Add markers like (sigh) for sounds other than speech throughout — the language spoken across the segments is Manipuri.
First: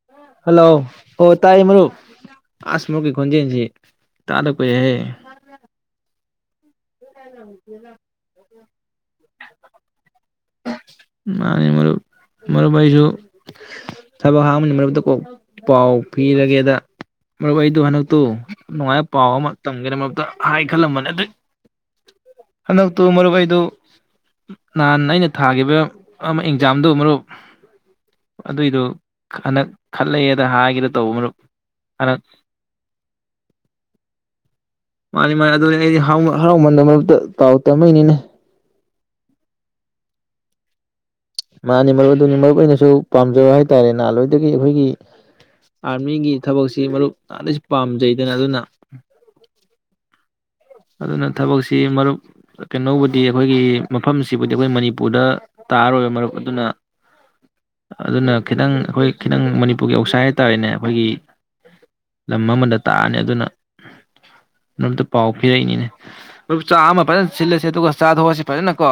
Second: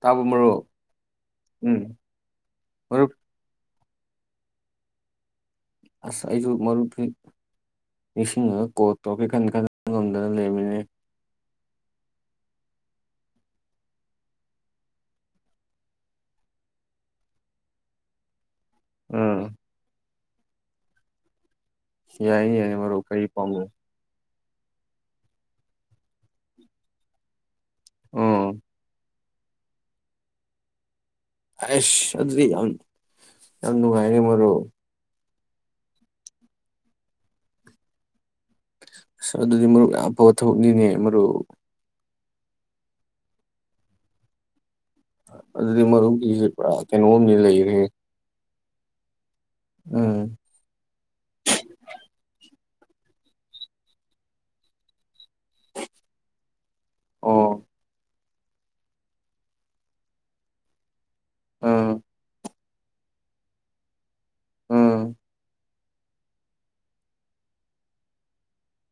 ꯇꯥꯕ ꯃꯔꯨꯞ ꯍꯜꯂꯣ ꯍꯣ ꯇꯥꯏꯌꯦ ꯎꯝ ꯃꯔꯨꯞ ꯑꯁ ꯃꯔꯨꯞ ꯃꯔꯨꯞꯀꯤ ꯈꯣꯟꯖꯁꯤ ꯇꯥꯗ ꯀꯨꯏꯔꯦꯍꯦ ꯑꯁ ꯑꯩꯁꯨ ꯃꯔꯨꯞ ꯅꯤꯡꯁꯤꯡꯉꯒ ꯀꯣꯜ ꯇꯧꯔꯛꯀꯦ ꯈꯡꯅꯥ ꯈꯜꯅ ꯉꯝꯗꯗꯅ ꯂꯩꯔꯃꯤꯅꯦ ꯃꯥꯅꯤ ꯃꯔꯨꯞ ꯃꯔꯨꯞ ꯑꯩꯁꯨ ꯊꯕꯛ ꯍꯥꯡꯕꯅꯤꯅꯥ ꯃꯔꯨꯞꯇ ꯀꯣꯛ ꯄꯥꯎ ꯄꯤꯔꯒꯦꯗ ꯃꯔꯨꯞ ꯑꯩꯗꯨ ꯍꯟꯗꯛꯇꯨ ꯅꯨꯡꯉꯥꯏꯕ ꯄꯥꯎ ꯎꯝ ꯑꯃꯥ ꯇꯝꯒꯦꯗꯥ ꯃꯔꯨꯞ ꯍꯥꯏ ꯈꯜꯂꯝꯕꯅꯤ ꯑꯗꯨ ꯌꯥꯏꯌꯦ ꯌꯥꯏꯌꯦ ꯃꯔꯨꯞ ꯀꯔꯤ ꯄꯥꯎꯅꯣ ꯅꯍꯥꯟ ꯑꯩꯅ ꯊꯥꯈꯤꯕ ꯑꯃ ꯑꯦꯛꯖꯥꯝꯗꯨ ꯃꯔꯨꯞ ꯎꯝ ꯑꯗꯨꯏꯗꯨ ꯍꯟꯗꯛ ꯈꯜꯂꯛꯑꯦꯗ ꯍꯥꯏꯒꯦꯗꯥ ꯑꯦꯁ ꯑꯗꯨꯗꯤ ꯌꯥꯝ ꯌꯥꯝ ꯅꯨꯡꯉꯥꯏꯔꯦ ꯃꯔꯨꯞ ꯃꯥꯅꯤ ꯃꯥꯅꯤ ꯑꯗꯨꯅꯦ ꯑꯩꯗꯤ ꯍꯔꯥꯎꯃꯟꯗ ꯃꯔꯨꯞꯇ ꯄꯥꯎ ꯇꯝꯃꯩꯅꯤꯅꯦ ꯑꯥꯁ ꯑꯗꯨꯗꯤ ꯃꯔꯨꯞ ꯌꯥꯝ ꯐꯕꯥ ꯊꯕꯛꯅꯤꯅꯦ ꯃꯔꯨꯞ ꯃꯥꯅꯤ ꯃꯔꯨꯞ ꯑꯗꯨꯅꯤ ꯃꯔꯨꯞ ꯑꯩꯅꯁꯨ ꯄꯥꯝꯖꯕ ꯍꯥꯏꯇꯥꯔꯦ ꯅꯍꯥꯟꯜꯋꯥꯏꯗꯒꯤ ꯑꯩꯈꯣꯏꯒꯤ ꯑꯗꯨꯗꯤ ꯑꯥꯔꯃꯤꯒꯤ ꯃꯔꯨꯞꯀꯤꯁꯦ ꯄꯨꯔꯥ ꯊꯕꯛꯁꯤ ꯃꯔꯨꯞ ꯀꯩꯅꯣꯝꯅꯤ ꯅꯥꯍꯟꯗꯩꯩꯁꯨ ꯂꯩꯔꯦ ꯄꯥꯝꯖꯩꯗꯅ ꯑꯗꯨꯅ ꯎꯝ ꯑꯗꯨꯅ ꯊꯕꯛꯁꯤ ꯃꯔꯨꯞ ꯀꯩꯅꯣꯕꯨꯗꯤ ꯑꯩꯈꯣꯏꯒꯤ ꯃꯐꯝꯁꯤꯕꯨꯗꯤ ꯑꯩꯈꯣꯏ ꯃꯅꯤꯄꯨꯔꯗ ꯇꯔꯔꯣꯏꯕ ꯃꯔꯨꯞ ꯑꯗꯨꯅ ꯑꯣ ꯑꯗꯨꯅ ꯈꯤꯇꯪ ꯑꯩꯈꯣꯏ ꯈꯤꯇꯪ ꯃꯅꯤꯄꯨꯔꯒꯤ ꯑꯧꯁꯥꯏ ꯍꯥꯏꯇꯥꯥꯔꯦꯅꯦ ꯑꯩꯈꯣꯏꯒꯤ ꯎꯝ ꯂꯝ ꯑꯃꯗ ꯇꯥꯔꯥꯅꯤ ꯑꯗꯨꯅ ꯃꯔꯨꯞꯇꯥ ꯎꯝ ꯄꯥꯎ ꯅꯤꯅꯦ ꯆꯥꯛ ꯑꯃ ꯐꯖꯅ ꯁꯤꯜꯂꯁꯦ ꯑꯗꯨꯒ ꯆꯥ ꯊꯣꯛꯑꯁꯤ ꯐꯖꯅ ꯀꯣ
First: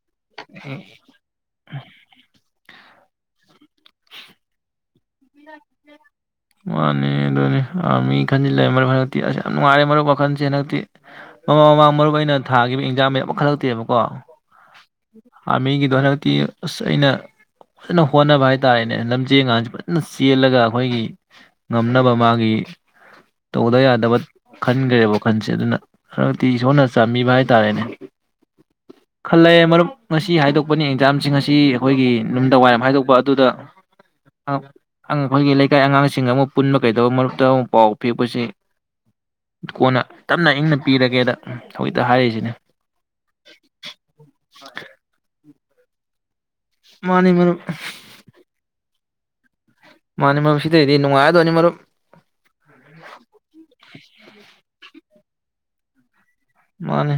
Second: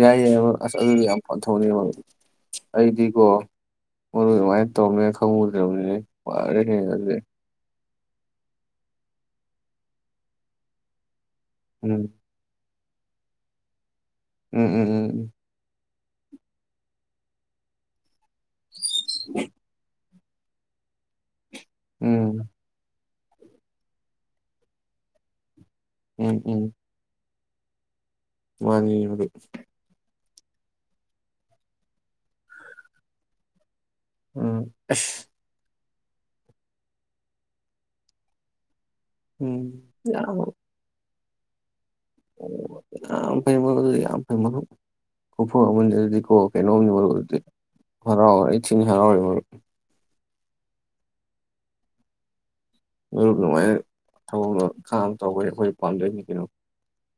ꯌꯥꯏ ꯌꯥꯏ ꯑꯁ ꯑꯗꯨꯗꯤ ꯌꯥꯝ ꯐꯕ ꯊꯕꯛꯅꯦ ꯑꯩꯗꯤꯀꯣ ꯑꯣ ꯃꯥꯏ ꯇꯧꯃꯦ ꯃꯅꯦ ꯑꯗꯨꯅꯦ ꯑꯥꯔꯃꯤ ꯈꯟꯖꯤꯜꯂꯦ ꯃꯔꯨꯞ ꯍꯟꯗꯛꯇꯤ ꯑꯁ ꯌꯥꯝ ꯅꯨꯡꯉꯥꯏꯔꯦ ꯃꯔꯨꯞ ꯋꯥꯈꯜꯁꯦ ꯍꯟꯗꯛꯇꯤ ꯃꯃꯥꯡ ꯃꯃꯥꯡ ꯎꯝ ꯃꯔꯨꯞ ꯑꯩꯅ ꯊꯥꯈꯤꯕ ꯌꯥꯝꯃꯦ ꯑꯃꯣꯛ ꯈꯜꯂꯛꯇꯦꯕ ꯀꯣ ꯎꯝ ꯎꯝ ꯎꯝ ꯑꯥꯔꯃꯤ ꯑꯗꯣ ꯍꯟꯗꯛꯇꯤ ꯑꯁ ꯑꯩꯅ ꯐꯖꯅ ꯍꯣꯠꯅꯕ ꯍꯥꯏꯇꯥꯥꯔꯦꯅꯦ ꯂꯝꯖꯦꯜꯒꯁꯦ ꯆꯦꯜꯂꯒ ꯑꯩꯈꯣꯏꯒꯤ ꯉꯝꯅꯕ ꯎꯝ ꯃꯥꯒꯤ ꯇꯧꯗ ꯌꯥꯗꯕ ꯈꯟꯈ꯭ꯔꯦꯕ ꯋꯥꯈꯟꯁꯦ ꯑꯗꯨꯅ ꯍꯟꯗꯛꯇꯤ ꯏꯁꯣꯔꯅ ꯆꯥꯟꯕꯤꯕ ꯍꯥꯏ ꯇꯥꯔꯦꯅꯦ ꯃꯅꯤꯗꯨ ꯉꯁꯤ ꯍꯥꯏꯗꯣꯛꯄꯅꯤ ꯑꯦꯛꯖꯥꯝꯁꯤꯡ ꯉꯁꯤ ꯑꯩꯈꯣꯏꯒꯤ ꯅꯨꯃꯤꯗꯥꯡ ꯋꯥꯏꯔꯝ ꯍꯥꯏꯗꯣꯛꯄ ꯑꯗꯨꯗ ꯎꯝ ꯉ ꯑꯁ ꯐꯦ ꯂꯩ ꯂꯩꯀꯥꯏ ꯑꯉꯥꯡꯁꯤꯡ ꯑꯃꯨꯛ ꯄꯨꯟꯕ ꯀꯩꯗꯧꯕ ꯃꯔꯛꯇ ꯑꯃꯨꯛ ꯄꯥꯎ ꯄꯤꯕꯁꯤ ꯗꯨ ꯎꯝ ꯀꯣꯟꯅ ꯇꯞꯅ ꯏꯪꯅ ꯄꯤꯔꯒꯦꯗ (inaudible) ꯍꯥꯏꯔꯤꯁꯤꯅꯦ ꯑꯣ ꯌꯥꯝ ꯐꯩ ꯃꯔꯨꯞ ꯌꯥꯝ ꯐꯩ ꯈꯨꯐ ꯑꯃꯅꯤ ꯑꯗꯨꯗꯤꯀꯣ ꯀꯩꯅꯣꯝꯅꯤ ꯃꯥꯅꯤ ꯃꯔꯨꯗꯗꯤ ꯃꯔꯨꯞ ꯍꯔꯥꯎ ꯍꯔꯩ ꯊꯤꯡꯉ ꯍꯔꯥꯎꯔꯦ ꯃꯔꯨꯞ ꯃꯥꯅꯤ ꯃꯔꯨꯞ ꯁꯤꯗꯩꯗꯤ ꯅꯨꯡꯉꯥꯏꯗꯣꯏꯅꯤ ꯃꯔꯨꯞ ꯃꯔꯨꯞ ꯅꯨꯉꯥꯏꯅ ꯊꯕꯛ ꯈꯥꯡ ꯇꯧꯋꯦ ꯑꯩꯈꯣꯏ ꯄꯥꯝꯗꯣꯏꯅꯤ ꯀꯩꯅꯣ ꯃꯥꯅꯦ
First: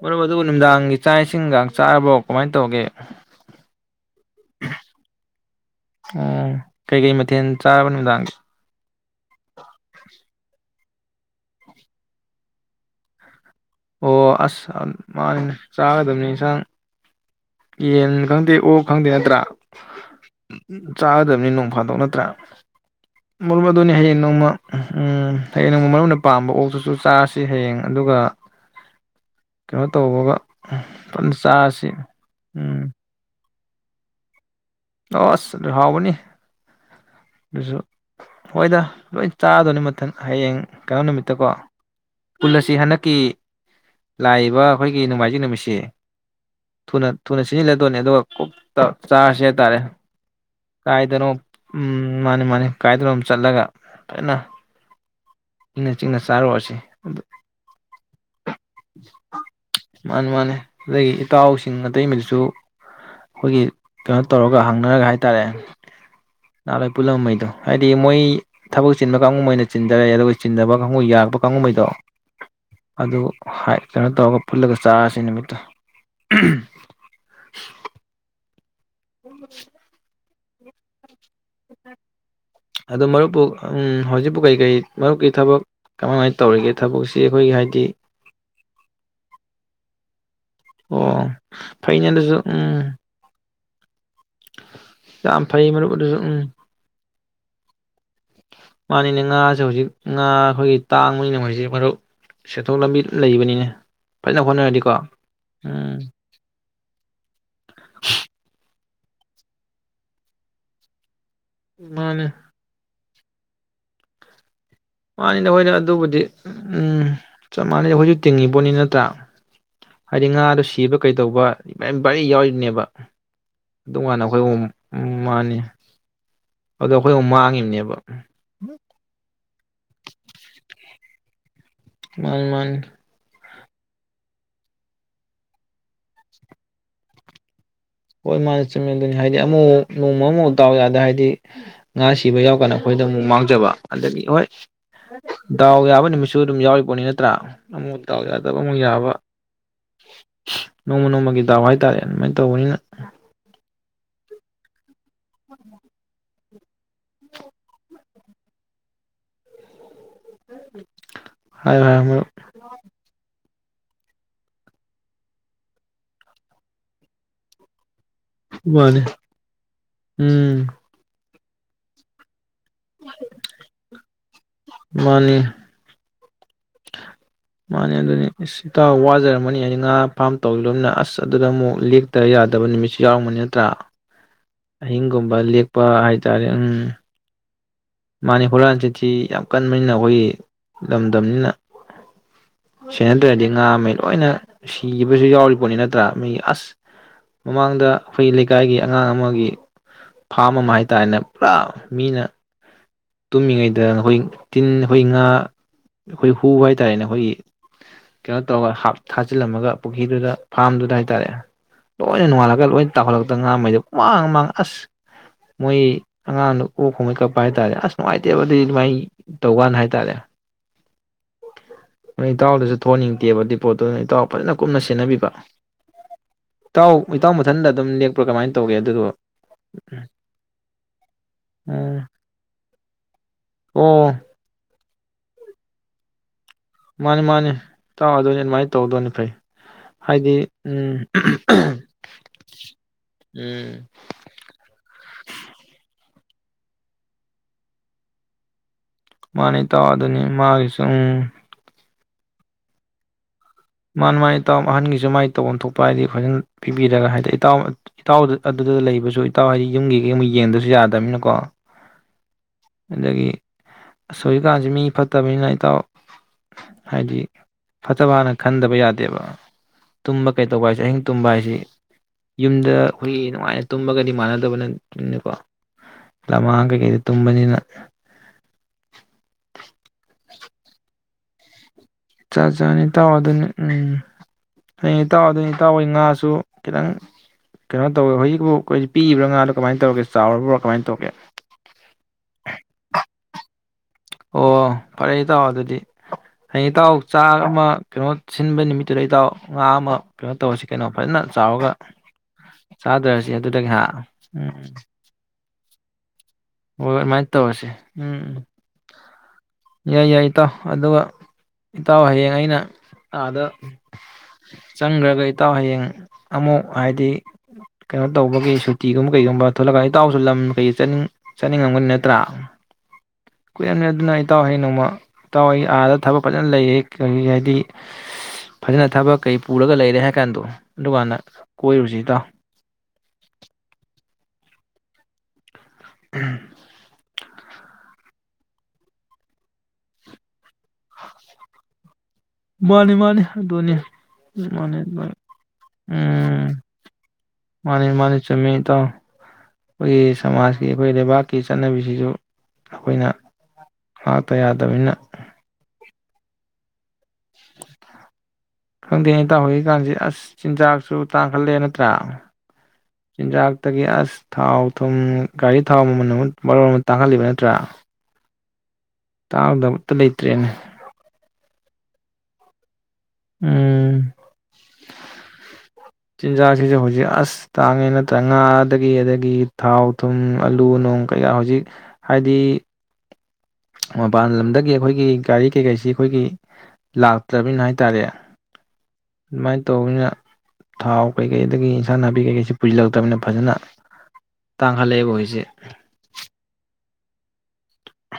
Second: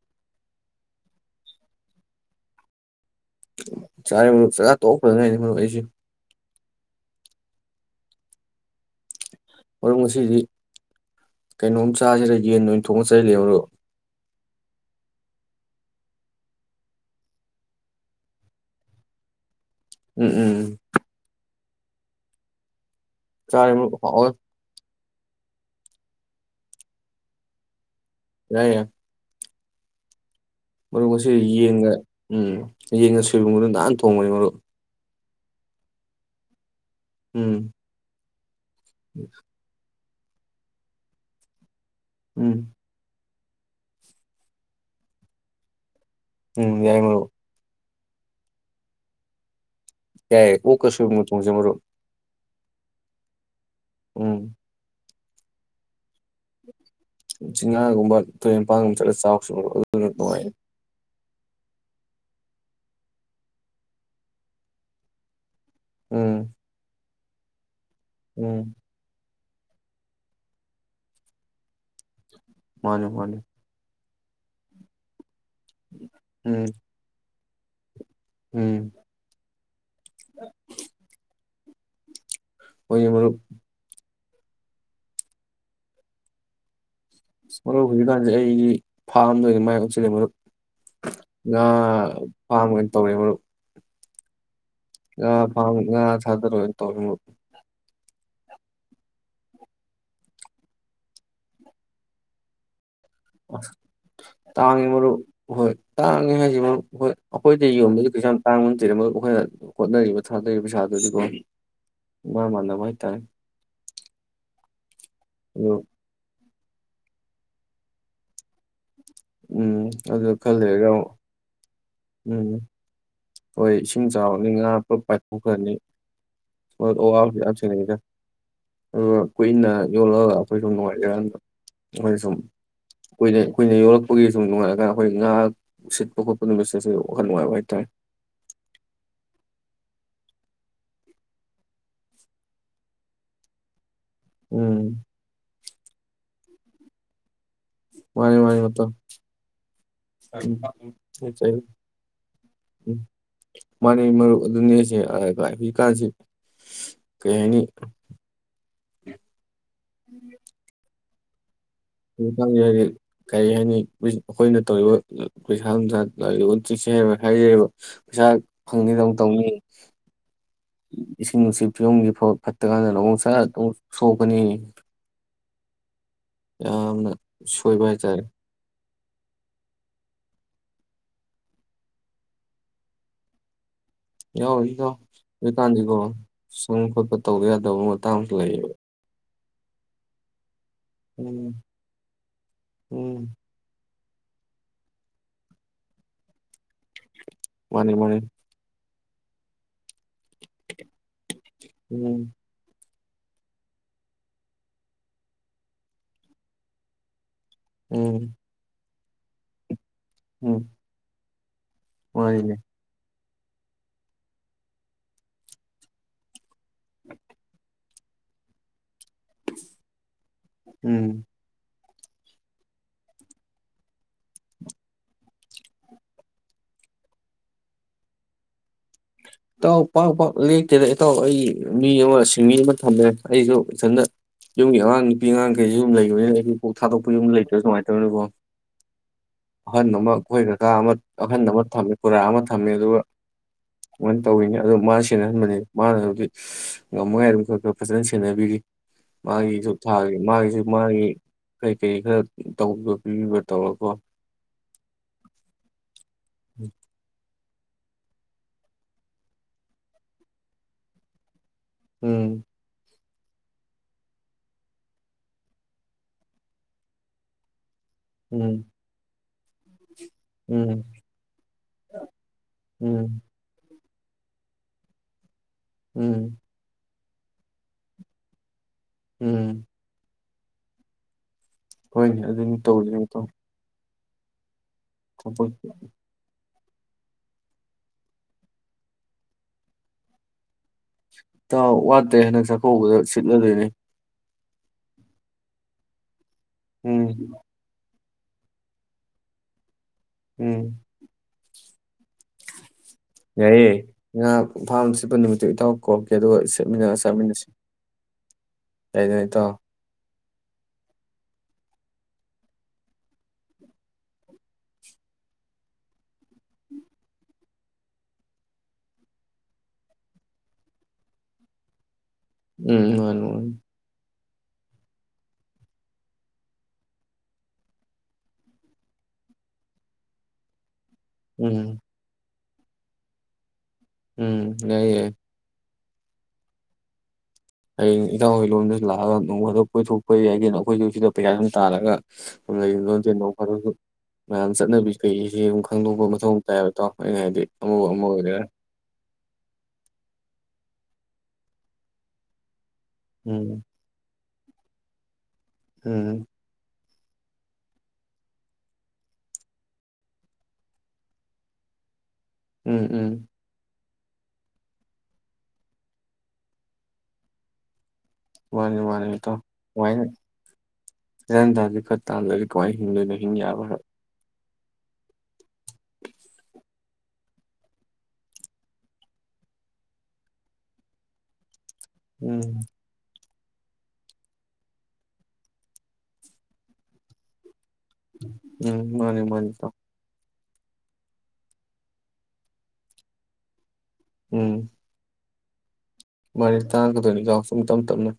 ꯃꯔꯨꯞ ꯑꯗꯨꯒ ꯅꯨꯡꯗꯥꯡꯒꯤ ꯆꯥꯛ ꯏꯁꯤꯡꯒ ꯆꯥꯔꯕꯣ ꯀꯃꯥꯏꯅ ꯇꯧꯒꯦ ꯆꯥꯔꯦ ꯃꯔꯨꯞ ꯆꯥꯛ ꯆꯥ ꯇꯣꯛꯄꯗ ꯉꯥꯏꯔꯤꯅꯦ ꯃꯔꯨꯞ ꯑꯩꯁꯦ ꯀꯩ ꯀꯩ ꯃꯊꯦꯜ ꯆꯥꯔꯕ ꯅꯨꯡꯗꯥꯡꯒꯤ ꯃꯔꯨ ꯉꯥꯁꯤꯗꯤ ꯀꯩꯅꯣꯝ ꯆꯥꯁꯤꯗ ꯌꯦꯟ ꯑꯣꯏꯅ ꯊꯣꯡꯉ ꯆꯩꯂꯩꯍꯧꯔꯣ ꯑꯣ ꯑꯁ ꯃꯥꯅꯤꯅꯦ ꯆꯥꯒꯗꯕꯅꯤ ꯌꯦꯟꯁꯥꯡ ꯌꯦꯟ ꯈꯪꯗꯦ ꯑꯣꯛ ꯈꯪꯗꯦ ꯅꯠꯇ꯭ꯔꯥ ꯎꯝ ꯎꯝ ꯎꯝ (unintelligible) ꯅꯣꯡ ꯐꯥꯗꯣꯛ ꯅꯠꯇ꯭ꯔꯥ ꯃꯔꯨꯞ ꯆꯥꯔꯦ ꯑꯗꯨꯅꯤ ꯍꯌꯦꯡ ꯍꯥꯎꯋꯦ ꯅꯣꯡꯃ ꯎꯝ ꯍꯌꯦꯡꯅꯣꯡꯃ ꯃꯔꯨꯞꯅ ꯄꯥꯝꯕ ꯑꯣꯛꯇꯨꯁꯨ ꯆꯥꯔꯁꯤ ꯍꯌꯦꯡ ꯑꯗꯨꯒ ꯀꯩꯅꯣ ꯇꯧꯕꯒ ꯃꯔꯨ ꯉꯁꯤ ꯐꯖꯅ ꯆꯥꯔꯁꯤ ꯌꯦꯟꯒ ꯎꯝ ꯌꯦꯡꯉꯁꯤ ꯁꯣꯢꯕꯨꯝꯒꯗꯨ ꯅꯥꯟ ꯊꯣꯡꯕꯅꯤ ꯃꯔꯨꯞ꯫ ꯑꯁ ꯍꯥꯎꯕꯅꯤ꯫ ꯎꯝ ꯗꯨꯖꯨ ꯍꯣꯏꯗ ꯂꯣꯏ ꯆꯥꯗꯣꯏꯅꯤ ꯃ ꯏꯊꯟ ꯍꯌꯦꯡ ꯀꯩꯅꯣ ꯅꯨꯃꯤꯠꯇ ꯀꯣ꯫ ꯎꯝ ꯄꯨꯜꯂꯁꯤ ꯍꯟꯗꯛꯀꯤ ꯂꯥꯛꯏꯕ ꯑꯩꯈꯣꯏꯒꯤ ꯅꯣꯡꯃꯥꯏꯖꯤꯡ ꯅꯨꯃꯤꯠꯁꯤ ꯎꯝ ꯌꯥꯏ ꯊꯨꯅ ꯃꯔꯨꯞ ꯊꯨꯅꯁꯤꯖꯤ ꯂ ꯑꯗꯨꯅꯦ ꯑꯗꯨꯒ ꯆꯥꯁꯦ ꯍꯥꯏꯇꯥꯔꯦ ꯌꯥꯏ ꯑꯣꯛꯀ ꯁꯣꯏꯕꯨꯝꯒ ꯊꯣꯡꯁꯦ ꯃꯔꯨꯞ ꯃꯥꯅꯦ ꯃꯥꯅꯦ ꯀꯥꯏꯗꯅꯣꯝ ꯆꯠꯂꯒ ꯐꯖꯅꯥ ꯎꯝ ꯏꯪꯅ ꯆꯤꯛꯅ ꯆꯥꯔꯣꯁꯤ ꯆꯤꯡꯌꯥꯒꯨꯝꯕ ꯇꯨꯔꯦꯟꯄꯥꯟꯒꯨꯝꯕ ꯆꯠꯂ ꯆꯥꯎꯁꯣ ꯑꯗꯨꯅ ꯅꯨꯡꯉꯥꯏꯅꯤ ꯇꯥꯎꯁꯤꯡ ꯑꯇꯩ ꯃꯗꯨꯁꯨ ꯑꯈꯣꯏꯒꯤ ꯀꯅꯣ ꯇꯧꯔꯒ ꯍꯪꯅꯔꯒ ꯍꯥꯏꯇꯥꯔꯦ ꯎꯝ (unintelligible) ꯄꯨꯜꯂꯝꯃꯩꯗꯣ ꯍꯥꯏꯗꯤ ꯃꯣꯏ ꯎꯝ ꯊꯕꯛ ꯆꯤꯟꯕ ꯀꯥꯡꯉꯨꯝꯃꯩꯅ ꯆꯤꯟꯗꯔꯦ ꯑꯗꯨꯒ ꯆꯤꯟꯗꯕ ꯀꯥꯡꯉꯨ ꯌꯥꯔꯛꯄ ꯀꯥꯡꯉꯨꯃꯩꯗꯣ ꯃꯥꯅꯤ ꯑꯗꯨ ꯃꯥꯅꯤ ꯍꯥꯏ ꯀꯩꯅꯣꯇꯧꯒ ꯄꯨꯜꯂꯒ ꯆꯥꯁꯦ ꯅꯨꯃꯤꯠ ꯎꯝ (unintelligible) ꯎꯝ (unintelligible) (unintelligible) ꯑꯗꯨ ꯍꯣꯏꯅꯦ ꯃꯔꯨꯞ ꯃꯔꯨꯞꯄꯨ ꯎꯝ ꯍꯧꯖꯤꯛ ꯗꯨ ꯀꯩ ꯀꯩ ꯃꯔꯨꯞꯀꯤ ꯊꯕꯛ ꯀꯥꯃꯥꯏ ꯀꯃꯥꯏꯅ ꯇꯧꯔꯤꯒꯦ ꯊꯕꯛꯁꯤ ꯑꯩꯈꯣꯏꯒꯤ ꯁ ꯍꯥꯏꯗꯤ ꯃꯔꯨꯞ ꯍꯧꯖꯤꯛꯀꯥꯟꯁꯦ ꯑꯩꯒꯤ ꯐꯥ꯭ꯔꯝꯗ ꯑꫭꯏꯅ ꯃꯥꯏ ꯑꫭꯟꯁꯤꯜꯂꯦ ꯃꯔꯨꯞ ꯑꯣ ꯉꯥ ꯐꯩꯅꯦ ꯑꯗꯨꯁꯨ ꯐꯥꯝ ꯎꯝ ꯑꫭꯏꯅ ꯇꯧꯔꯦ ꯃꯔꯨꯞ ꯉꯥ ꯌꯥꯝ ꯐꯩ ꯐꯥꯝ ꯃꯔꯨꯞ ꯉꯥ ꯑꯗꯨꯁꯨ ꯎꯝ ꯊꯥꯗꯔ ꯑꯣꯏꯅ ꯇꯧꯋꯦ ꯃꯔꯨꯞ ꯃꯥꯅꯤꯅꯦ ꯉꯥꯁꯦ ꯍꯧꯖꯤꯛ ꯉꯥ ꯑꯈꯣꯏꯒꯤ ꯇꯥꯡꯕꯅꯤꯅ ꯍꯧꯖꯤꯛ ꯃꯔꯨꯞ ꯁꯦꯟꯊꯣꯛ ꯂꯝꯕꯤ ꯂꯩꯕꯅꯤꯅꯦ ꯐꯖꯅ ꯇꯥꯡꯉꯦ ꯍꯣꯠꯅꯔꯗꯤꯀꯣ ꯃꯔꯨꯞ ꯍꯣꯏ ꯎꯝ ꯇꯥꯡꯉꯦ ꯍꯥꯏꯁꯦ ꯃꯔꯨꯞ ꯍꯣꯏ ꯑꯈꯣꯏꯗꯩ ꯌꯣꯟꯕꯗꯤ ꯀꯩꯁꯨ ꯌꯥꯝ ꯇꯥꯡꯕ ꯅꯠ ꯗꯦ ꯃꯔꯨꯞ ꯑꯈꯣꯏꯅ ꯍꯣꯠꯅꯔꯤꯕ ꯊꯥꯗꯔꯤꯕ ꯄꯩꯁꯥꯗꯨꯗꯤꯀꯣ ꯏ ꯃꯥꯅꯦ ꯃꯥꯟ ꯃꯥꯟꯅꯕ ꯍꯥꯏ ꯇꯥꯔꯦ ꯃꯥꯅꯤꯅꯦ ꯑꯗꯣ ꯍꫭꯏꯏꯅꯦ ꯑꯗꯨꯕꯨꯗꯤ ꯎꯝ ꯆꯞ ꯃꯥꯟꯅꯩ ꯑꯈꯣꯏꯁꯨ ꯇꯤꯡꯉꯤ ꯄꯣꯠꯅꯤ ꯅꯠꯇ꯭ꯔꯥ ꯎꯝ ꯑꯗꯨ ꯍꯥꯏꯗꯤ ꯈꯔ ꯉꯥꯗꯣ ꯂꯩꯔꯒ ꯁꯤꯕ ꯑꯃꯨꯛ ꯀꯩꯗꯧꯕ ꯃꯌꯤꯝ ꯕꯔꯤ ꯎꯝ ꯌꯥꯎꯔꯤꯅꯦꯕ ꯍꯣꯏ ꯏꯁꯤꯡ ꯑꯗꯨꯀꯥꯟꯗ ꯑꯩꯈꯣꯏ ꯆꯥꯎꯔꯅꯤ ꯉꯥ ꯑꯃꯨꯛ ꯄꯨꯂꯞ ꯃꯥꯅꯤ ꯄꯥꯏꯊꯣꯛꯈ꯭ꯔꯅꯤ ꯑꯗꯣ ꯑꯩꯈꯣꯏ ꯑꯃꯨꯛ ꯑꯋꯥꯕꯁꯨ ꯃꯌꯥꯝ ꯊꯦꯡꯅꯅꯤꯅ ꯃꯥꯡꯉꯤꯕꯅꯦꯕ ꯑꯗꯨꯒ ꯀꯨꯏ ꯅ ꯌꯣꯜꯂꯒ ꯑꯈꯣꯏ ꯖꯨ ꯅꯨꯡꯉꯥꯏꯖꯔ ꯑꯈꯣꯏ ꯁꯨꯝ ꯃꯥꯅꯤ ꯃꯥꯅꯤ ꯀꯨꯏꯅꯩ ꯀꯨꯏꯅ ꯌꯣꯛꯂꯛꯄꯒꯤ ꯁꯨꯝ ꯅꯨꯡꯉꯥꯏꯔꯀꯥꯟꯗ ꯑꯈꯣꯏꯅ ꯉꯥ ꯁꯤꯠꯄ ꯈꯣꯠꯄ ꯅꯨꯃꯤꯠꯁꯦꯁꯨ ꯋꯥꯈꯜ ꯅꯨꯡꯉꯥꯏꯕ ꯍꯥꯏꯇꯥꯔꯦ ꯍꯣꯏ ꯃꯥꯅꯦ ꯆꯨꯝꯃꯦ ꯑꯗꯨꯅꯤ ꯍꯥꯏꯗꯤ ꯑꯃ ꯃꯨꯛ ꯅꯣꯡꯃ ꯑꯃꯃꯨꯛ ꯗꯥꯎ ꯌꯥꯗ ꯍꯥꯏꯗꯤ ꯉꯥ ꯁꯤꯕ ꯌꯥꯎꯀꯥꯟꯗ ꯑꯈꯣꯏꯗ ꯑꯃꯨꯛ ꯃꯥꯡꯖꯕ ꯑꯗꯒꯤ ꯍꯣꯏ ꯎꯝ ꯗꯥꯎ ꯌꯥꯕ ꯅꯨꯃꯤꯠꯁꯨ ꯑꯗꯨꯝ ꯌꯥꯎꯔꯤꯄꯣꯠꯅꯤ ꯅꯠꯇ꯭ꯔꯥ ꯑꯃꯨꯛ ꯗꯥꯎ ꯃꯥꯅꯤ ꯌꯥꯗꯕ ꯃꯥꯅꯤ ꯑꯃꯨꯛ ꯃꯇꯥꯎ ꯌꯥꯕ ꯅꯣꯡꯃ ꯅꯣꯡꯃꯒꯤ ꯗꯥꯎ ꯍꯥꯏꯇꯥꯔꯦ ꯑꯗꯨꯃꯥꯏꯅ ꯇꯧꯕꯅꯤꯅ ꯎꯝ ꯃꯥꯅꯤ ꯃꯔꯨꯞ ꯑꯗꯨꯅꯤꯖꯦ ꯍ ꯕꯥꯏ ꯍꯧꯖꯤꯛꯀꯥꯟꯖꯤ ꯀꯩ ꯍꯥꯏꯅꯤ (unintelligible) ꯍꯥꯏꯌꯨ ꯍꯥꯏꯌꯨ ꯃꯔꯨꯞ (unintelligible) ꯀꯔꯤ ꯍꯥꯏꯅꯤ ꯑꯈꯣꯏꯅ ꯇꯧꯔꯤꯕ ꯄꯩꯁꯥ ꯅꯨꯡꯁꯥ ꯇꯥꯜꯂꯤꯕ (unintelligible) ꯍꯥꯏꯔꯛꯑꯦꯕ ꯄꯩꯁꯥ ꯃꯥꯅꯤ ꯐꯪꯅꯤꯗꯧ ꯇꯧꯅꯤ ꯎꯝ ꯏꯁꯤꯡ ꯅꯨꯡꯁꯤꯠ ꯐꯤꯕꯝꯒꯤ ꯐꯥꯎ ꯐꯠꯇ ꯀꯥꯟꯗ ꯂꯣꯡꯁꯔ ꯁꯣꯛꯀꯅꯤ ꯃꯥꯅꯤ ꯌꯥꯝꯅ ꯁꯣꯏꯕ ꯃꯥꯅꯦ ꯍꯥꯏꯇꯥꯔꯦ ꯑꯗꯨꯅꯤ ꯏꯇꯥꯎ ꯋꯥꯖꯔꯝꯃꯅꯤ ꯑꯩꯅ ꯉꯥ ꯐꯥꯝ ꯇꯧꯖꯤꯜꯂꯨꯕꯅꯤꯅ ꯑꯁ ꯑꯗꯨꯗ ꯑꯃꯨꯛ ꯂꯦꯛꯇ ꯌꯥꯗꯕ ꯅꯨꯃꯤꯠꯁꯨ ꯌꯥꯎꯔꯝꯒꯅꯤ ꯅꯠꯇ꯭ꯔꯥ ꯌꯥꯎꯏ ꯏꯇꯥꯎ ꯑꯍꯤꯡꯒꯨꯝꯕ ꯍꯧꯖꯤꯀꯥꯟꯗꯤꯀꯣ ꯁꯨꯝ ꯈꯣꯠꯄ ꯇꯧꯗ ꯌꯥꯗ ꯃꯥꯅꯤ ꯍꯨꯔꯥꯟ ꯆꯤꯟꯊꯤ ꯌꯥꯝ ꯀꯟꯕꯅꯤꯅ ꯑꯈꯣꯏꯒꯤ ꯂꯝꯗꯝꯅꯤꯅ ꯎꯝ ꯎꯝ ꯁꯦꯟꯅꯗ꯭ꯔꯗꯤ ꯉꯥ ꯃ ꯂꯣꯏꯅ ꯁꯤꯈꯤꯕꯁꯨ ꯌꯥꯎꯔꯤ ꯄꯣꯠꯅꯤ ꯅꯠꯇ꯭ꯔꯥ ꯃꯤꯒꯤ ꯑꯁ ꯃꯃꯥꯡꯗ ꯃꯥꯅꯤ ꯃꯥꯅꯤ ꯈꯣꯏ ꯂꯩꯀꯥꯏꯒꯤ ꯑꯉꯥꯡ ꯑꯃꯒꯤ ꯐꯥꯝ ꯑꯃ ꯍꯥꯏꯇꯥꯔꯦꯅꯦ ꯄꯨꯔꯥ ꯃꯤꯅ ꯎꯝ ꯇꯨꯝꯃꯤꯉꯩꯗ ꯑꯈꯣꯏ ꯇꯤꯟ ꯑꯈꯣꯏ ꯉꯥ ꯑꯈꯣꯏ ꯍꯨ ꯍꯥꯏꯇꯥꯔꯦꯅꯦ ꯑꯈꯣꯏꯒꯤ ꯎꯝ ꯀꯩꯅꯣ ꯇꯧꯔꯒ ꯍꯥꯞ ꯊꯥꯖꯤꯜꯂꯝꯃꯒ ꯄꯨꯈꯤꯗꯨꯗ ꯎꯝ ꯐꯥꯔꯝꯗꯨꯗ ꯍꯥꯏꯇꯥꯔꯦ ꯂꯣꯏꯅ ꯃꯥꯅꯤꯅꯦ ꯅꯣꯉꯥꯜꯂꯒ ꯂꯣꯏ ꯇꯥꯎꯈ ꯇ ꯉꯥꯃꯩꯗꯨ ꯄꯨꯡꯃꯥꯡ ꯃꯥꯡ ꯑꯁ ꯃꯣꯏ ꯑꯉꯥꯡꯗꯣ ꯎꯣꯈꯣꯡꯉꯩ ꯀꯞꯄ ꯍꯥꯏꯇꯥꯥꯔꯦ ꯑꯁ ꯅꯨꯡꯉꯥꯏꯇꯦꯕ ꯑꯗꯨꯏ ꯃꯥꯏ ꯇꯧꯒꯥꯟ ꯍꯥꯏꯇꯥꯔꯦ ꯎꯝ ꯅꯣꯏ ꯏꯇꯥꯎꯗꯨꯁꯨ ꯊꯣꯛꯍꯟꯅꯤꯡꯗꯦꯕ ꯗꯨꯏ ꯄꯣꯠꯇꯨ ꯑꯗꯨꯅ ꯏꯇꯥꯎ ꯐꯖꯅ ꯀꯨꯞꯅ ꯁꯦꯟꯅꯕꯤꯕ ꯏꯇꯥꯎ-ꯏꯇꯥꯎ ꯃꯊꯟꯗ ꯑꯗꯨꯝ ꯂꯦꯛꯄ꯭ꯔꯥ ꯀꯃꯥꯏꯅ ꯇꯧꯒꯦ ꯑꯗꯨꯗꯣ ꯏꯇꯥꯎ ꯄꯥꯛ-ꯄꯥꯛ ꯂꯦꯛꯇꯦꯗ ꯏꯇꯥꯎ ꯑꯩ ꯃꯤ ꯎꯝ ꯑꯃ ꯁꯤꯡꯃꯤ ꯑꯃ ꯊꯝ ꯌꯦ ꯑꯩꯁꯨ ꯏꯊꯟꯗ ꯑꯣ ꯌꯨꯝꯒꯤ ꯑꯉꯥꯡ ꯅꯨꯄꯤ ꯑꯉꯥꯡ ꯀꯩꯁꯨ ꯌꯨꯝꯗ ꯂꯩꯕꯅꯤ ꯑꯗꯨ ꯀꯣꯛ ꯊꯥꯗꯣꯛꯄ ꯃꯥꯅꯤ ꯌꯨꯝ ꯃꯥꯅꯤ ꯂꯩꯇ꯭ꯔꯦ ꯏꯇꯥꯎ ꯅꯨꯉꯥꯏꯇꯕꯅꯤꯅꯀꯣ ꯑꯗꯨꯅꯤ ꯑꯗꯨꯃꯥꯏꯅ ꯇꯧꯗꯣꯏꯅꯤ ꯐꯩ ꯑꯍꯟ ꯑꯃ ꯍꯥꯏꯗꯤ ꯑꯩꯈꯣꯏ ꯀꯀꯥ ꯑꯃ ꯎꯝ ꯑꯍꯟ ꯑꯃ ꯊꯝꯃꯦ ꯈꯨꯔꯥ ꯑꯃ ꯊꯝꯃꯦ ꯑꯗꯨꯒ ꯎꯝ ꯌꯣꯟ ꯇꯧꯔꯤꯅꯤ ꯑꯗꯣ ꯃꯥꯅ ꯁꯦꯟꯅꯍꯟꯕꯅꯤ ꯃꯥꯅꯕꯨꯗꯤ ꯉꯝꯃꯣꯏ ꯍꯥꯏ ꯊꯕꯛꯇꯣ ꯑꯗꯨꯝ ꯈꯛ ꯐꯖꯅ ꯁꯦꯟꯅꯕꯤꯔꯤ ꯃꯥꯅꯤ ꯃꯥꯒꯤꯁꯨ ꯏꯇꯥꯎ ꯊꯥꯒꯤ ꯑꯗꯅꯤ ꯃꯥꯒꯤꯁꯨ ꯃꯥꯒꯤ ꯎꯝ ꯀꯩ ꯀꯩ ꯈꯔ ꯇꯧꯕ ꯄꯤꯕꯤꯕ ꯇꯧꯔꯀꯣ ꯃꯥꯅꯤ ꯃꯥꯅꯤ ꯏꯇꯥꯎ ꯑꯍꯟꯒꯤꯁꯨ ꯃꯥꯏ ꯇꯧꯕꯝ ꯊꯣꯛꯄ ꯍꯥꯏꯗꯤ ꯐꯖꯟ ꯄꯤꯕꯤꯔꯒ ꯍꯥꯏꯗꯤ ꯏꯇꯥꯎ ꯏꯇꯥꯎ ꯑꯗꯨꯗ ꯂꯩꯕꯁꯨ ꯏꯇꯥꯎ ꯍꯥꯏꯗꯤ ꯌꯨꯝꯒꯤ ꯀꯩꯝꯒꯤ ꯌꯦꯡꯗꯁꯨ ꯌꯥꯗꯕꯅꯤꯅꯀꯣ ꯎꯝ ꯑꯗꯒꯤ ꯑꯁ ꯍꯧꯖꯤꯛꯀꯥꯟꯁꯤ ꯃꯤ ꯐꯠꯇꯕꯅꯤꯅ ꯏꯇꯥꯎ ꯍꯥꯏꯗꯤ ꯐꯠꯇ ꯎꯝ ꯈꯟꯗꯕ ꯌꯥꯗꯦꯕ ꯇꯨꯝꯕ ꯀꯩꯇꯧꯕ ꯍꯥꯏꯁꯦ ꯎꯝ ꯑꯍꯤꯡ ꯇꯨꯝꯕ ꯍꯥꯏꯁꯤ ꯌꯨꯝꯗ ꯎꯝ ꯑꯈꯣꯏꯒꯤ ꯅꯨꯡꯉꯥꯏꯅ ꯇꯨꯝꯕꯒꯗꯤ ꯃꯥꯟꯅꯗꯕꯅꯤꯅꯀꯣ ꯎꯝ ꯂꯃꯥꯡ ꯀꯦꯀꯩ ꯇꯨꯝꯕꯅꯤꯅ ꯎꯝ ꯍꯣꯏꯅꯦ ꯖꯥꯠ ꯑꯗꯨꯅꯤ ꯖꯥꯠꯅꯤ ꯇꯧꯔꯤꯁꯦ ꯏꯇꯥꯎ ꯑꯗꯨꯅꯤ ꯎꯝ ꯍꯌꯦꯡ ꯏꯇꯥꯎ ꯑꯗꯨ ꯊꯕꯛ ꯏꯇꯥꯎꯋꯣꯏ ꯉꯥꯁꯨ ꯈꯤꯇꯪ ꯀꯩꯅꯣ ꯇꯧꯋꯦ ꯍꯧꯖꯤꯛꯄꯨ ꯑꯩꯈꯣꯏ ꯄꯤꯛꯏꯕ꯭ꯔꯥ ꯉꯥꯗꯣ ꯀꯃꯥꯏꯅ ꯇꯧꯔꯒꯦ ꯆꯥꯎꯔꯕ꯭ꯔꯥ ꯀꯃꯥꯏ ꯇꯧ ꯏꯇꯥꯎ ꯋꯥꯇ꯭ꯔꯦ ꯍꯟꯗꯛ ꯆꯥꯀꯧꯕꯗ ꯁꯤꯠꯂꯗꯣꯏꯅꯤ ꯑꯣ ꯐꯔꯦ ꯏꯇꯥꯎ ꯑꯗꯨꯗꯤ ꯍꯌꯦꯡ ꯏꯇꯥꯎ ꯎꯝ ꯆꯥꯛ ꯑꯃ ꯀꯩꯅꯣ ꯁꯤꯟꯕꯩ ꯅꯨꯃꯤꯠꯇꯨꯗꯩ ꯏꯗꯥꯥꯎ ꯉꯥ ꯑꯃ ꯀꯅꯣ ꯎꯝ ꯇꯧꯔꯁꯤ ꯀꯩꯅꯣ ꯐꯖꯅ ꯆꯥꯎꯔꯒ ꯆꯥꯗꯔꯁꯤ ꯑꯗꯨꯗꯒꯤ ꯌꯥꯏꯌꯦ ꯍꯥ ꯉꯥ ꯎꯝ ꯐꯥꯝ ꯆꯠꯄ ꯅꯨꯃꯤꯠꯇꯨ ꯏꯇꯥꯎ ꯀꯧꯔꯛꯀꯦ ꯑꯗꯨꯒ ꯍꯣꯏ ꯆꯠꯃꯤꯟꯅꯔ ꯍꯣꯏ ꯑꯗꯨꯃꯥꯏꯅ ꯆꯠꯃꯤꯟꯅꯁꯤ ꯇꯧꯔꯁꯤ ꯎꯝ ꯌꯥꯏꯗꯅ ꯏꯇꯥꯎ ꯌꯥꯏ ꯌꯥꯏ ꯏꯇꯥꯎ ꯑꯗꯨꯒ ꯏꯇꯥꯎ ꯍꯌꯦꯡ ꯑꯩꯅ ꯑꯥꯗ ꯆꯪꯈ꯭ꯔꯒ ꯏꯇꯥꯎ ꯍꯌꯦꯡ ꯑꯃꯨꯛ ꯍꯥꯏꯗꯤ ꯀꯩꯅꯣ ꯇꯧꯕꯒꯤ ꯁꯨꯇꯤꯒꯨꯝꯕ ꯀꯩꯒꯨꯝꯕ ꯊꯣꯛꯂꯛꯀ ꯏꯇꯥꯎꯁꯨ ꯂꯝ ꯀꯩ ꯆꯠꯅꯤꯡ ꯆꯠꯅꯤꯡꯉꯝꯒꯅꯤ ꯅꯠꯇ꯭ꯔꯥ ꯎꯝ ꯍꯣꯏ ꯀꯣꯏ ꯑꯗꯨꯅꯨꯡꯥꯏ ꯏꯇꯥꯎꯍꯩ ꯅꯣꯡꯃ ꯏꯇꯥꯎꯍꯩ ꯑꯥꯗ ꯊꯕꯛ ꯐꯖꯅ ꯂꯩꯌꯦ ꯀꯔꯤ ꯍꯥꯏꯗꯤ ꯐꯖꯅ ꯊꯕꯛ ꯀꯩ ꯄꯨꯔꯒ ꯂꯩꯔꯦ ꯍꯥꯏ ꯀꯥꯟꯗꯣ ꯑꯗꯨꯀꯥꯟꯗ ꯎꯝ ꯀꯣꯏꯔꯨꯁꯤ ꯏꯇꯥꯎ ꯎꯝ ꯌꯥꯏꯌꯦ ꯌꯥꯏꯌꯦ ꯎꯝ ꯍꯌꯦꯡ ꯏꯇꯥꯎ ꯍꯣꯏ ꯂꯣꯝꯗꯁꯨ ꯂꯥꯛꯑꯒ ꯅꯣꯡꯐꯥꯗꯣꯛ ꯀꯣꯏꯊꯣꯛꯄꯩ ꯌꯥꯏ ꯀꯩꯅꯣ ꯑꯩꯈꯣꯏꯁꯨ ꯁꯤꯗ ꯄꯩꯁꯥ ꯑꯗꯨꯝ ꯇꯥꯔꯒ ꯂꯩꯕꯗꯣ ꯃꯥꯅꯤ ꯅꯠꯇꯦ ꯃꯥꯅꯤ ꯅꯣꯡꯐꯥꯗꯣꯛ ꯈꯔꯁꯨ ꯑꯗꯨꯅꯤ ꯃꯌꯥꯝ ꯃꯥꯅꯤ ꯆꯠꯅꯕꯤ ꯑꯗꯨꯃꯥꯏ ꯀꯩꯁꯤ ꯑꯗꯨꯝ ꯈꯪꯗꯣꯛꯄ ꯃꯊꯧ ꯎꯝ ꯇꯥꯏꯕꯇꯣ ꯑꯩꯅ ꯍꯥꯏꯗꯤ ꯑꯃꯕꯨ ꯃꯥꯅꯤ ꯑꯃ ꯃꯥꯅꯤ ꯑꯣꯏꯔꯦꯔꯥ ꯆꯨꯝꯃꯤ ꯗꯒꯤ ꯑꯩꯈꯣꯏ ꯂꯩꯕꯥꯛꯀꯤ ꯆꯠꯅꯕꯤꯁꯤꯁꯨ ꯑꯩꯈꯣꯏꯅ ꯎꯝ ꯉꯛ ꯇ ꯌꯥꯗꯕꯅꯤꯅ ꯎꯝ ꯈꯪꯗꯦ ꯏꯇꯥꯎ ꯍꯧꯖꯤꯛ ꯀꯥꯟꯁꯤ ꯑꯁ ꯆꯤꯟꯖꯥꯛꯁꯨ ꯇꯥꯡꯈꯠꯂꯦ ꯅꯠꯇ꯭ꯔꯥ ꯎꯝ ꯎꯝ ꯆꯤꯟꯖꯥꯒꯇꯒꯤ ꯑꯁ ꯊꯥꯎ ꯊꯨꯝ ꯒꯥꯔꯤ ꯊꯥꯎ ꯃꯃꯜ ꯑꯃ ꯃꯔꯣꯂ ꯑꯃ ꯇꯥꯡꯈꯠꯂꯤꯕ ꯅꯠꯇ꯭ꯔꯥ ꯃꯥꯅꯦ ꯃꯥꯅꯦ ꯇꯥꯡꯗꯕ ꯑꯝꯇ ꯂꯩꯇ꯭ꯔꯦꯅꯦ ꯏꯔꯟ ꯇꯔꯗꯤ ꯈ ꯇꯥ ꯍꯣꯏ ꯂꯣꯏꯅ ꯍꯤꯡ ꯌꯥꯕ ꯍꯥꯏ ꯆꯤꯟꯖꯥꯛꯁꯤꯁꯨꯦ ꯍꯧꯖꯤꯛ ꯑꯁ ꯇꯥꯡꯉꯦ ꯅꯠꯇ꯭ꯔꯒ ꯉꯥꯗꯒꯤ ꯑꯗꯒꯤ ꯊꯥꯎ ꯊꯨꯝ ꯑꯥꯂꯨ ꯅꯨꯡ ꯀꯩꯀ ꯍꯧꯖꯤꯛ ꯍꯥꯏꯕꯗꯤ ꯎꯝ ꯃꯄꯥꯟ ꯂꯝꯗꯒꯤ ꯑꯩꯈꯣꯏꯒꯤ ꯒꯥꯔꯤ ꯀꯩꯀꯩꯁꯤ ꯑꯩꯈꯣꯏꯒꯤ ꯂꯥꯛꯇ꯭ꯔꯕꯅꯤꯅ ꯍꯥꯏ ꯍꯥꯏꯇꯥꯔꯦ ꯎꯝ ꯃꯥꯅꯤ ꯃꯥꯅꯤ ꯑꯗꯨꯃꯥꯏꯅ ꯏꯇꯥꯎ ꯇꯧꯕꯅꯤꯅ ꯊꯥꯎ ꯀꯩꯀꯩꯗꯒꯤ ꯏꯟꯁꯥꯡ ꯅꯥꯄꯤ ꯀꯩꯀꯩꯁꯤ ꯄꯨꯁꯤꯜꯂꯛꯇꯕꯅꯤꯅ ꯐꯖꯅ ꯇꯥꯡꯈꯜꯂꯛꯑꯦꯕ ꯍꯧꯖꯤꯛꯁꯦ (unintelligible) ꯃꯅꯦ ꯇꯥꯡꯈꯠꯂꯛ ꯇꯣꯏꯅꯤ ꯁꯨꯝ ꯇꯞ ꯇꯞꯅ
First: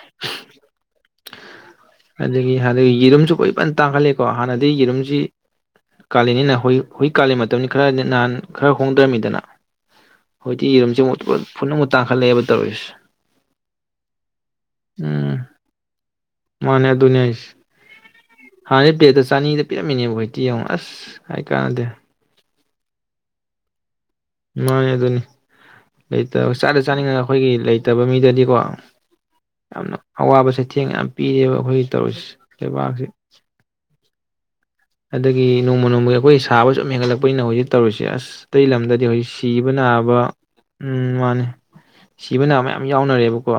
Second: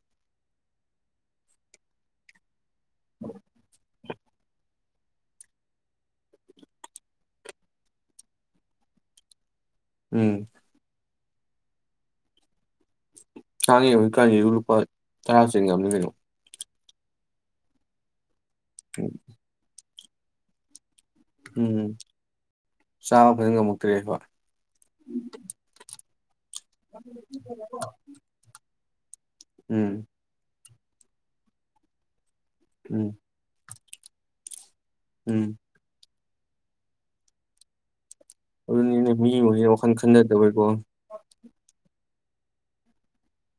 ꯑꯗꯨꯒꯤ ꯑꯥꯗꯨꯒꯤ ꯌꯦꯔꯨꯝꯁꯨ ꯍꯧꯖꯤꯛ ꯐꯟ ꯇꯥꯡꯈꯠꯂꯦꯀꯣ ꯍꯥꯟꯅꯗꯤ ꯌꯦꯔꯨꯝ ꯖꯤ ꯀꯥꯜꯂꯦꯟ ꯅꯤꯅ ꯍꯨꯏꯛ ꯀꯥꯜꯂꯦꯟ ꯃꯇꯝꯅꯤ ꯈꯔ ꯅꯍꯥꯟ ꯈꯔ ꯍꯣꯡꯗ꯭ꯔꯝꯃꯤꯗꯅ ꯎꯝ ꯍꯣꯏꯗꯤ ꯌꯦꯔꯨꯝꯁꯦ ꯊꯨꯅꯥ ꯑꯃꯨꯛ ꯇꯥꯡꯈꯠꯂꯛꯑꯦꯕ ꯇꯧꯔꯤ ꯁꯦ ꯇꯥꯡꯉꯦ ꯍꯨꯖꯤꯛꯀꯥꯟꯖꯤꯖꯨ ꯂꯨꯄꯥ ꯇꯔꯥ ꯆꯤꯡꯉꯝꯅꯤ ꯀꯩꯅꯣ꯫ ꯃꯥꯅꯦ ꯑꯗꯨꯅꯦ ꯍꯥꯢꯁꯦ꯫ ꯍꯥꯟꯅꯗꯩ ꯄ꯭ꯂꯦꯠꯇ ꯆꯅꯤꯗ ꯄꯤꯔꯛ ꯃꯤꯅꯦꯍꯣꯢꯇꯤ ꯌꯦꯡꯉꯣ ꯑꯁ꯫ ꯍꯥꯢ ꯀꯥꯟꯅꯗꯦ꯫ ꯎꯝ ꯆꯥꯕ ꯐꯖ ꯉꯝꯃꯛꯇ꯭ꯔꯦ ꯍꯦꯕ꯫ ꯃꯥꯅꯦ ꯑꯗꯨꯅꯤ, ꯂꯩꯇꯕ ꯆꯥꯗ ꯆꯥꯅꯤꯡꯉꯒ ꯑꯈꯣꯏꯒꯤ ꯂꯩꯇꯕ ꯃꯤꯗꯗꯤꯀꯣ ꯌꯥꯝꯅ ꯎꯝ ꯑꯋꯥꯕꯁꯦ ꯆꯦꯡ ꯌꯥꯝ ꯄꯤꯔꯦꯕ ꯑꯈꯣꯏꯒꯤ ꯇꯧꯔꯤꯁꯦ꯫ ꯂꯩꯕꯥꯛꯁꯤ ꯎꯝ ꯑꯗꯒꯤ ꯎꯝ ꯅꯣꯡꯃ ꯅꯣꯡꯃꯒꯤ ꯑ ꯑꯈꯣꯏ ꯁꯥꯕ ꯁꯨꯝ ꯍꯦꯟꯒꯠꯂꯛꯄꯅꯤꯅ ꯍꯧꯖꯤꯛ ꯇꯧꯔꯤꯁꯦ ꯑꯁ꯫ ꯑꯇꯩ ꯂꯝꯗꯗꯤ ꯑꯗꯨꯅꯤꯅꯦ ꯍꯧꯖꯤꯛ ꯃꯤ ꯃꯈꯩꯁꯦ ꯁꯤꯕ ꯋꯥꯈꯜ ꯅꯥꯕ ꯈꯟꯅꯗꯕꯩꯀꯣ ꯎꯝ ꯃꯥꯅꯤ꯫ ꯁꯤꯕ ꯅꯥꯕ ꯃꯌꯥꯝ ꯌꯥꯎꯅꯔꯦꯕꯀꯣ꯫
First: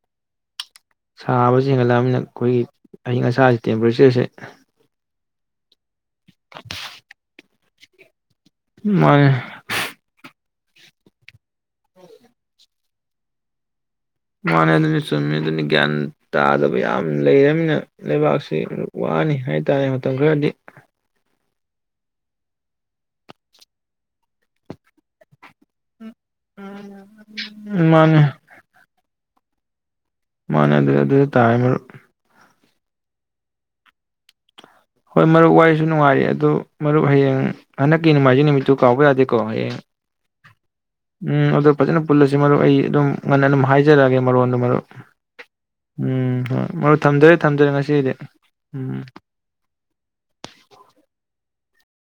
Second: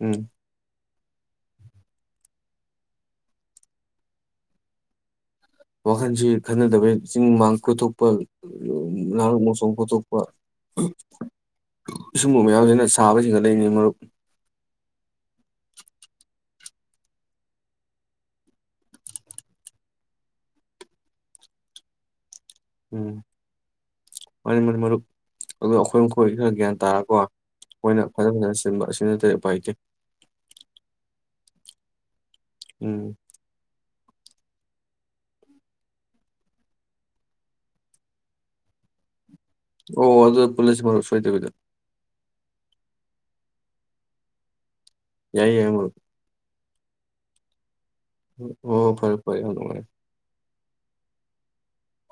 ꯎꯝ꯫ ꯁꯥꯕꯖꯦ ꯍꯦꯟꯒꯠꯂꯛꯑꯃꯤꯅ ꯑꯈꯣꯏꯒꯤ ꯑꯏꯪ ꯑꯁꯥꯒꯤ ꯇꯦꯝꯄꯔꯦꯆꯔꯁꯦ ꯋꯥꯈꯜꯁꯤ ꯈꯟꯅꯗꯕꯩ ꯆꯤꯡ ꯃꯥꯡ ꯀꯨꯇꯨꯞꯄꯜ ꯃꯥꯅꯦ ꯅꯥꯔꯛ ꯃꯣꯡꯁꯣꯡ ꯀꯣꯛ ꯊꯣꯛꯄ ꯁꯨꯝꯕ ꯃꯌꯥꯝꯁꯤꯅ ꯁꯥꯕꯁꯤ ꯍꯦꯟ ꯒꯠ ꯂꯛ ꯏꯅꯤ ꯃꯔꯨꯞ ꯃꯥꯅꯤ ꯑꯗꯨꯅ ꯆꯨꯝꯃꯤ ꯑꯗꯨꯅ ꯒ꯭ꯌꯥꯟ ꯇꯥꯗꯕ ꯌꯥꯝ ꯂꯩꯔꯝꯅꯤꯅ ꯂꯩꯕꯥꯛꯁꯤ ꯋꯥꯅꯤ ꯍꯥꯏ ꯇꯥꯔꯦ ꯃꯇꯝ ꯈꯔꯗꯤ ꯎꯝ ꯃꯅꯦ ꯃꯔꯨ ꯃꯔꯨꯞ ꯑꯗꯨꯒꯥ ꯑꯩꯈꯣꯏ ꯈꯔ ꯒ꯭ꯌꯥꯟ ꯇꯥꯔꯀꯣ ꯑꯩꯈꯣꯏꯅ ꯃꯥꯅꯦ ꯐꯖ ꯐꯖꯅ ꯁꯤꯟꯕ ꯑꯁꯤ ꯅꯠꯇꯦ ꯎꯄꯥꯏ ꯂꯩꯇꯦ ꯃꯥꯅꯦ ꯑꯗꯨ ꯑꯗꯨ ꯇꯥꯥꯏꯔꯦ ꯃꯔꯨꯞ ꯎꯝ ꯍꯣꯏ ꯃꯔꯨꯞ ꯋꯥꯔꯤꯁꯨ ꯅꯨꯡꯉꯥꯏꯔꯤ ꯑꯗꯨ ꯃꯔꯨꯞ ꯍꯌꯦꯡ ꯍꯟꯗꯛꯀꯤ ꯅꯣꯡꯃꯥꯏꯖꯤꯡ ꯅꯨꯃꯤꯠꯇꯨ ꯀꯥꯎꯕ ꯌꯥꯗꯦ ꯀ‌ꯣ ꯍꯌꯦꯡ ꯑꯣ ꯑꯗꯨꯗ ꯄꯨꯜꯂꯁꯤ ꯃꯔꯨꯞ ꯁꯣꯏꯗꯕꯤꯗ ꯎꯝ ꯑꯗꯨ ꯐꯖꯥꯅ ꯄꯨꯜꯂꯁꯦ ꯁꯤ ꯃꯔꯨꯞ ꯑꯩ ꯑꯗꯨꯝ ꯉꯟꯅ ꯑꯗꯨꯝ ꯍꯥꯏꯖꯔꯛꯑꯒꯦ ꯃꯔꯣꯟꯗꯨꯣ ꯃꯔꯨꯞ ꯌꯥꯏ ꯌꯥꯏ ꯃꯔꯨꯞ ꯎꯝ ꯍ ꯃꯔ ꯊꯝꯖꯔ ꯊꯖꯔꯦ ꯉ ꯑꯣ ꯐꯔꯦ ꯐꯔꯦ ꯍꯅ ꯃꯅꯦ